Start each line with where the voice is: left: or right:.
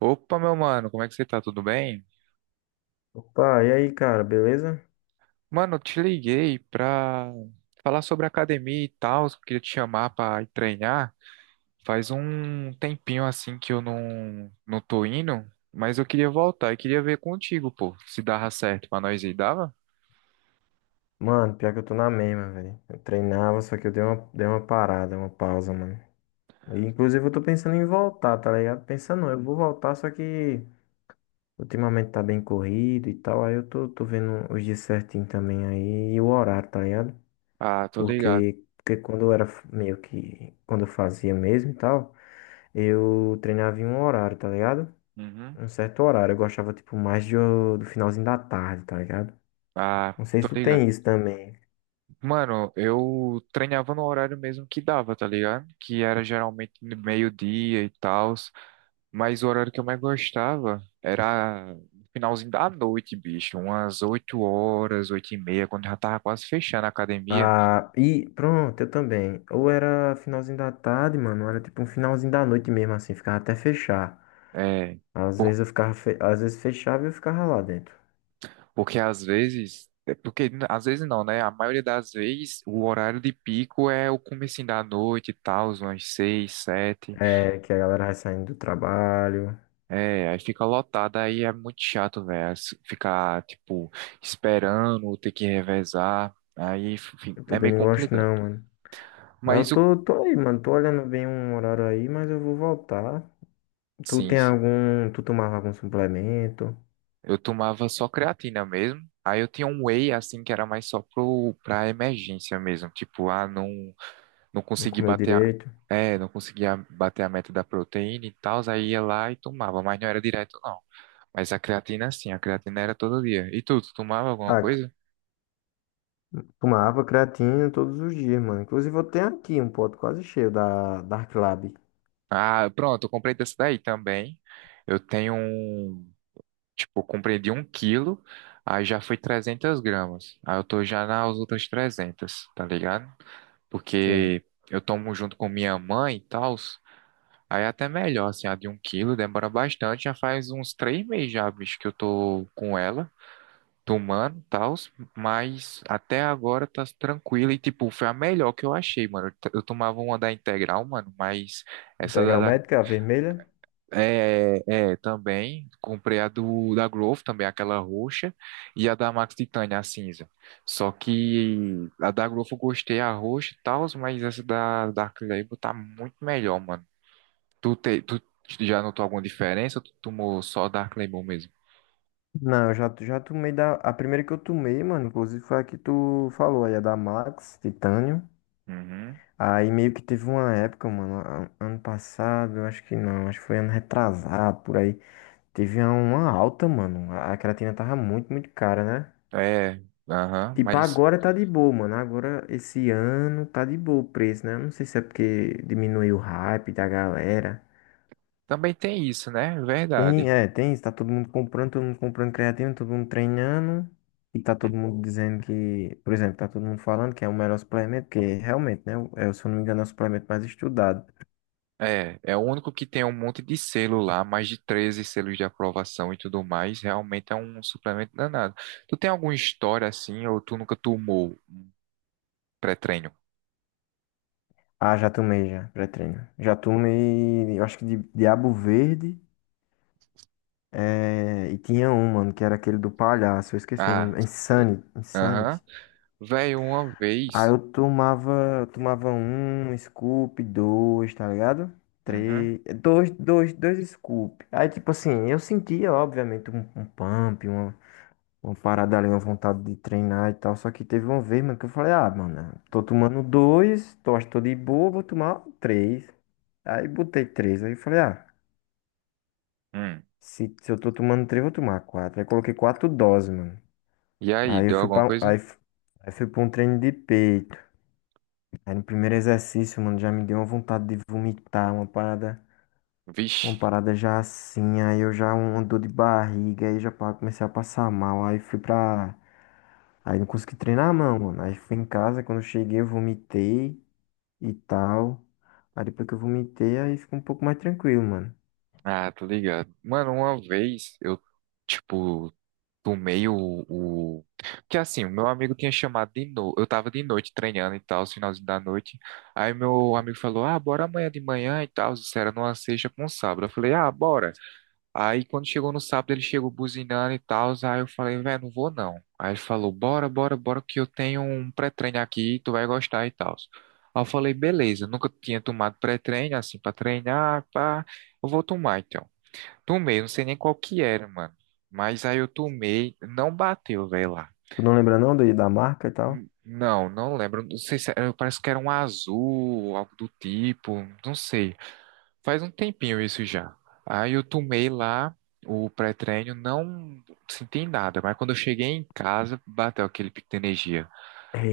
right: Opa, meu mano, como é que você tá? Tudo bem?
left: Opa, e aí, cara, beleza?
right: Mano, eu te liguei pra falar sobre academia e tal, eu queria te chamar pra ir treinar. Faz um tempinho assim que eu não tô indo, mas eu queria voltar e queria ver contigo, pô, se dava certo pra nós aí. Dava?
left: Mano, pior que eu tô na mesma, velho. Eu treinava, só que eu dei uma parada, uma pausa, mano. E, inclusive, eu tô pensando em voltar, tá ligado? Pensando, não, eu vou voltar, só que ultimamente tá bem corrido e tal. Aí eu tô vendo os dias certinho também aí e o horário, tá ligado?
right: Ah, tô ligado.
left: Porque quando eu era meio que. Quando eu fazia mesmo e tal, eu treinava em um horário, tá ligado?
right: Uhum.
left: Um certo horário. Eu gostava, tipo, mais do finalzinho da tarde, tá ligado?
right: Ah,
left: Não sei
right: tô
left: se tu tem
right: ligado.
left: isso também.
right: Mano, eu treinava no horário mesmo que dava, tá ligado? Que era geralmente no meio-dia e tal. Mas o horário que eu mais gostava era no finalzinho da noite, bicho. Umas 8 horas, 8 e meia, quando já tava quase fechando a academia.
left: Ah, e pronto, eu também. Ou era finalzinho da tarde, mano, ou era tipo um finalzinho da noite mesmo, assim, ficava até fechar.
right: É,
left: Às
right: por-
left: vezes eu ficava, às vezes fechava e eu ficava lá dentro.
right: Porque às vezes não, né? A maioria das vezes o horário de pico é o comecinho da noite e tal, umas 6, 7,
left: É, que a galera vai saindo do trabalho.
right: é, aí fica lotado, aí é muito chato, velho. Ficar, tipo, esperando, ter que revezar.
left: Eu
right: É
left: também
right: meio
left: não gosto
right: complicado.
left: não, mano. Ah, eu
right: Mas o.
left: tô aí, mano, tô olhando bem um horário aí, mas eu vou voltar. Tu
right: Sim,
left: tem
right: sim.
left: algum, tu tomava algum suplemento?
right: Eu tomava só creatina mesmo. Aí eu tinha um whey, assim, que era mais só pra emergência mesmo. Tipo, ah, não, não
left: Não
right: consegui
left: comeu
right: bater a,
left: direito?
right: é, não conseguia bater a meta da proteína e tal. Aí ia lá e tomava, mas não era direto, não. Mas a creatina, sim, a creatina era todo dia. E tu, tu tomava alguma
left: Ah,
right: coisa?
left: tomava creatina todos os dias, mano. Inclusive eu tenho aqui um pote quase cheio da Dark Lab.
right: Ah, pronto, eu comprei dessa daí também. Eu tenho um, tipo, eu comprei de um quilo, aí já foi 300 gramas. Aí eu tô já nas outras trezentas, tá ligado?
left: Sei.
right: Porque eu tomo junto com minha mãe e tal. Aí é até melhor, assim, a de um quilo demora bastante, já faz uns três meses já, bicho, que eu tô com ela, tomando e tal, mas até agora tá tranquila e, tipo, foi a melhor que eu achei, mano. Eu tomava uma da integral, mano, mas essa
left: Integral
right: da,
left: médica, a vermelha?
right: é, é, também comprei a do da Growth, também aquela roxa, e a da Max Titânia, a cinza. Só que a da Growth eu gostei, a roxa e tal, mas essa da Dark Label tá muito melhor, mano. Tu já notou alguma diferença ou tu tomou só Dark Label mesmo?
left: Não, eu já tomei da. A primeira que eu tomei, mano, inclusive foi a que tu falou aí, a da Max, Titânio.
right: Uhum.
left: Aí meio que teve uma época, mano, ano passado, eu acho que não, acho que foi ano retrasado, por aí. Teve uma alta, mano. A creatina tava muito, muito cara, né?
right: É, aham,
left: Tipo,
right: mas
left: agora tá de boa, mano. Agora, esse ano, tá de boa o preço, né? Eu não sei se é porque diminuiu o hype da galera.
right: também tem isso, né?
left: Tem,
right: Verdade.
left: é, tem, está todo mundo comprando creatina, todo mundo treinando, e tá
right: Hum.
left: todo mundo dizendo que, por exemplo, tá todo mundo falando que é o melhor suplemento, porque realmente, né, é, se eu não me engano, é o suplemento mais estudado.
right: É, é o único que tem um monte de selo lá, mais de 13 selos de aprovação e tudo mais. Realmente é um suplemento danado. Tu tem alguma história assim, ou tu nunca tomou pré-treino?
left: Ah, já tomei já, pré-treino. Já tomei, eu acho que de Diabo Verde, é, e tinha um, mano, que era aquele do palhaço, eu esqueci o
right: Ah,
left: nome, Insanity,
right: aham.
left: Insanity.
right: Velho, uma
left: Aí
right: vez.
left: eu tomava um scoop, dois, tá ligado?
right: Uhum.
left: Três, dois, dois, dois scoop. Aí, tipo assim, eu sentia, obviamente, um pump, uma parada ali, uma vontade de treinar e tal. Só que teve uma vez, mano, que eu falei, ah, mano, tô tomando dois, tô, acho que tô de boa, vou tomar três. Aí botei três. Aí eu falei, ah,
right: Hum.
left: se eu tô tomando três, vou tomar quatro. Aí coloquei quatro doses, mano.
right: E aí,
left: Aí eu
right: deu
left: fui
right: alguma
left: pra, aí,
right: coisa?
left: f- aí fui pra um treino de peito. Aí no primeiro exercício, mano, já me deu uma vontade de vomitar, uma parada, uma
right: Vixe.
left: parada já assim, aí eu já uma dor de barriga, aí já comecei a passar mal, aí fui pra. Aí não consegui treinar não, mano. Aí fui em casa, quando eu cheguei eu vomitei e tal. Aí depois que eu vomitei, aí ficou um pouco mais tranquilo, mano.
right: Ah, tô ligado. Mano, uma vez eu, tipo, Tomei o, o... Porque assim, o meu amigo tinha chamado de novo. Eu tava de noite treinando e tal, finalzinho da noite. Aí meu amigo falou, ah, bora amanhã de manhã e tal. Isso era numa sexta com sábado. Eu falei, ah, bora. Aí quando chegou no sábado, ele chegou buzinando e tal. Aí eu falei, velho, não vou não. Aí ele falou, bora, bora, bora, que eu tenho um pré-treino aqui, tu vai gostar e tal. Aí eu falei, beleza, nunca tinha tomado pré-treino, assim, pra treinar, pá, eu vou tomar então. Tomei, eu não sei nem qual que era, mano. Mas aí eu tomei, não bateu, velho, lá.
left: Tu não lembra não da marca e tal?
right: Não, lembro. Não sei se era, parece que era um azul, algo do tipo, não sei. Faz um tempinho isso já. Aí eu tomei lá o pré-treino, não senti nada, mas quando eu cheguei em casa, bateu aquele pico de energia.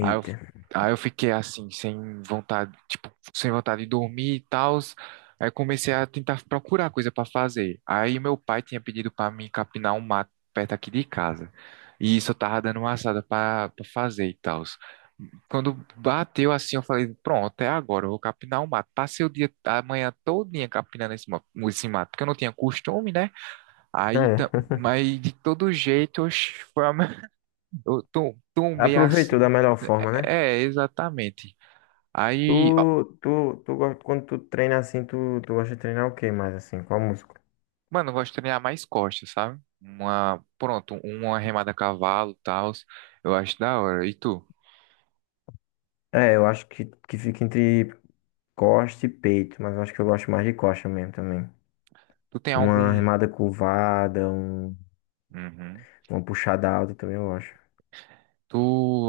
right: Aí eu, aí eu fiquei assim, sem vontade, tipo, sem vontade de dormir e tal. Aí comecei a tentar procurar coisa para fazer. Aí meu pai tinha pedido para mim capinar um mato perto aqui de casa. E isso eu tava dando uma assada para fazer e tal. Quando bateu assim, eu falei, pronto, é agora, eu vou capinar o mato. Passei o dia, a manhã todinha capinando esse mato, porque eu não tinha costume, né? Aí, ta-
left: É.
right: mas de todo jeito, oxe, foi a tô um meio
left: Aproveitou
right: assim.
left: da melhor
right: É,
left: forma, né?
right: é, exatamente. Aí, ó,
left: Quando tu treina assim, tu gosta de treinar o que mais assim? Qual música?
right: mano, eu gosto de treinar mais costas, sabe? Uma, pronto, uma remada a cavalo, tal. Eu acho da hora. E tu?
left: É, eu acho que fica entre costa e peito, mas eu acho que eu gosto mais de costa mesmo também.
right: Tu tem
left: Uma
right: algum.
left: remada curvada,
right: Uhum.
left: uma puxada alta também eu gosto.
right: Tu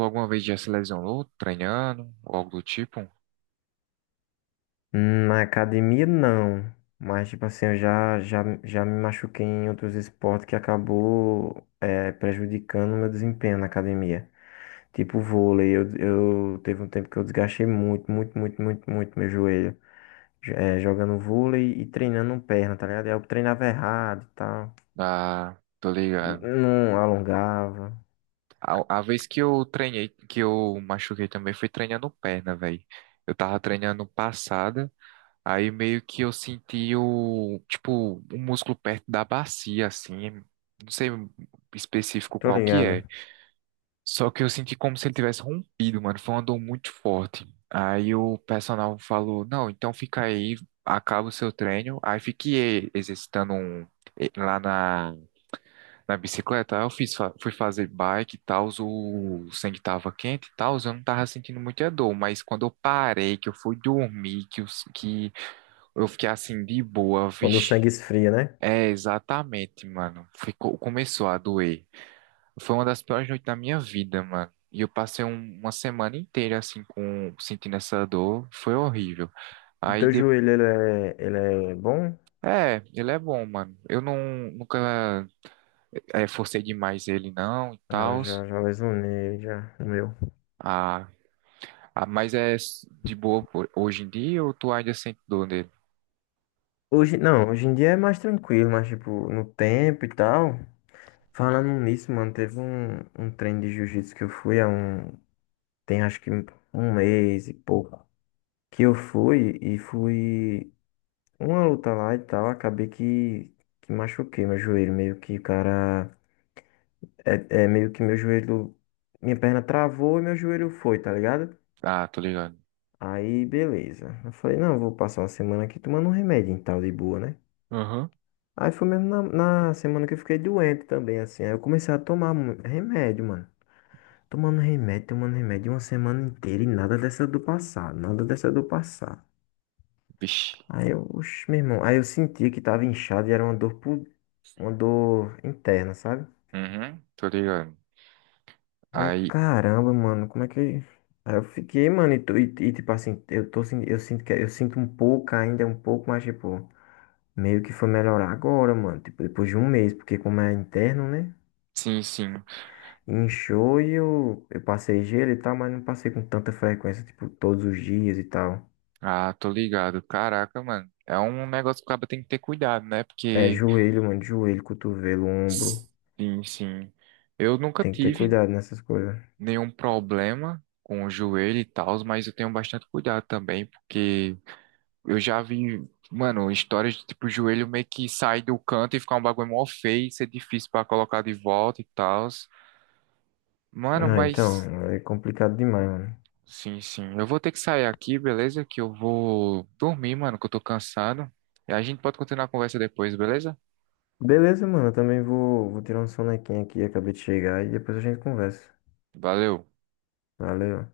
right: alguma vez já se lesionou treinando? Ou algo do tipo?
left: Na academia, não. Mas, tipo assim, eu já me machuquei em outros esportes que acabou é, prejudicando o meu desempenho na academia. Tipo vôlei, eu teve um tempo que eu desgastei muito, muito, muito, muito, muito meu joelho. É, jogando vôlei e treinando perna, tá ligado? Aí eu treinava errado e tal.
right: Ah, tô ligado.
left: Não alongava.
right: A vez que eu treinei, que eu machuquei também foi treinando perna, velho. Eu tava treinando passada. Aí meio que eu senti o, tipo, um músculo perto da bacia, assim, não sei específico
left: Tô
right: qual que
left: ligado.
right: é. Só que eu senti como se ele tivesse rompido, mano, foi uma dor muito forte. Aí o personal falou, não, então fica aí, acaba o seu treino. Aí fiquei exercitando um, lá na, na bicicleta, aí eu fiz, fui fazer bike e tal, o sangue tava quente e tal, eu não tava sentindo muita dor, mas quando eu parei, que eu fui dormir, que, os que eu fiquei assim de boa,
left: Quando o
right: vixe.
left: sangue esfria, né?
right: É, exatamente, mano. Ficou, começou a doer. Foi uma das piores noites da minha vida, mano. E eu passei uma semana inteira assim com sentindo essa dor. Foi horrível.
left: O
right: Aí
left: teu
right: de...
left: joelho, ele é bom?
right: É, ele é bom, mano. Eu não nunca é, forcei demais ele não e
left: Não, eu
right: tal.
left: já lesionei, já, o meu.
right: Ah, ah, mas é de boa hoje em dia ou tu ainda sente dor nele?
left: Hoje, não, hoje em dia é mais tranquilo, mas, tipo, no tempo e tal. Falando nisso, mano, teve um treino de jiu-jitsu que eu fui há um, tem acho que um mês e pouco. Que eu fui e fui uma luta lá e tal, acabei que, machuquei meu joelho, meio que o cara É, é meio que meu joelho, minha perna travou e meu joelho foi, tá ligado?
right: Ah, tô ligado.
left: Aí, beleza. Eu falei, não, eu vou passar uma semana aqui tomando um remédio e tal, de boa, né?
right: Aham.
left: Aí foi mesmo na semana que eu fiquei doente também, assim. Aí eu comecei a tomar remédio, mano. Tomando remédio uma semana inteira e nada dessa do passar, nada dessa do passar.
right: Vixe.
left: Aí eu, oxe, meu irmão, aí eu sentia que tava inchado e era uma dor interna, sabe?
right: Uhum, tô ligado.
left: Aí eu,
right: Aí,
left: caramba, mano, como é que. Aí eu fiquei, mano, e, tipo assim, eu sinto que eu sinto um pouco ainda, um pouco, mas tipo, meio que foi melhorar agora, mano. Tipo, depois de um mês, porque como é interno, né?
right: sim, sim.
left: Inchou e eu passei gelo e tal, mas não passei com tanta frequência, tipo, todos os dias e tal.
right: Ah, tô ligado. Caraca, mano. É um negócio que o cara tem que ter cuidado, né?
left: É
right: Porque,
left: joelho, mano, joelho, cotovelo, ombro.
right: sim, sim. Eu nunca
left: Tem que ter
right: tive
left: cuidado nessas coisas.
right: nenhum problema com o joelho e tal, mas eu tenho bastante cuidado também, porque eu já vi, mano, histórias de tipo, o joelho meio que sai do canto e ficar um bagulho mó feio, ser difícil pra colocar de volta e tal. Mano,
left: Ah,
right: mas,
left: então, é complicado demais, mano.
right: sim, sim. Eu vou ter que sair aqui, beleza? Que eu vou dormir, mano, que eu tô cansado. E a gente pode continuar a conversa depois, beleza?
left: Beleza, mano, eu também vou tirar um sonequinho aqui, acabei de chegar e depois a gente conversa.
right: Valeu.
left: Valeu.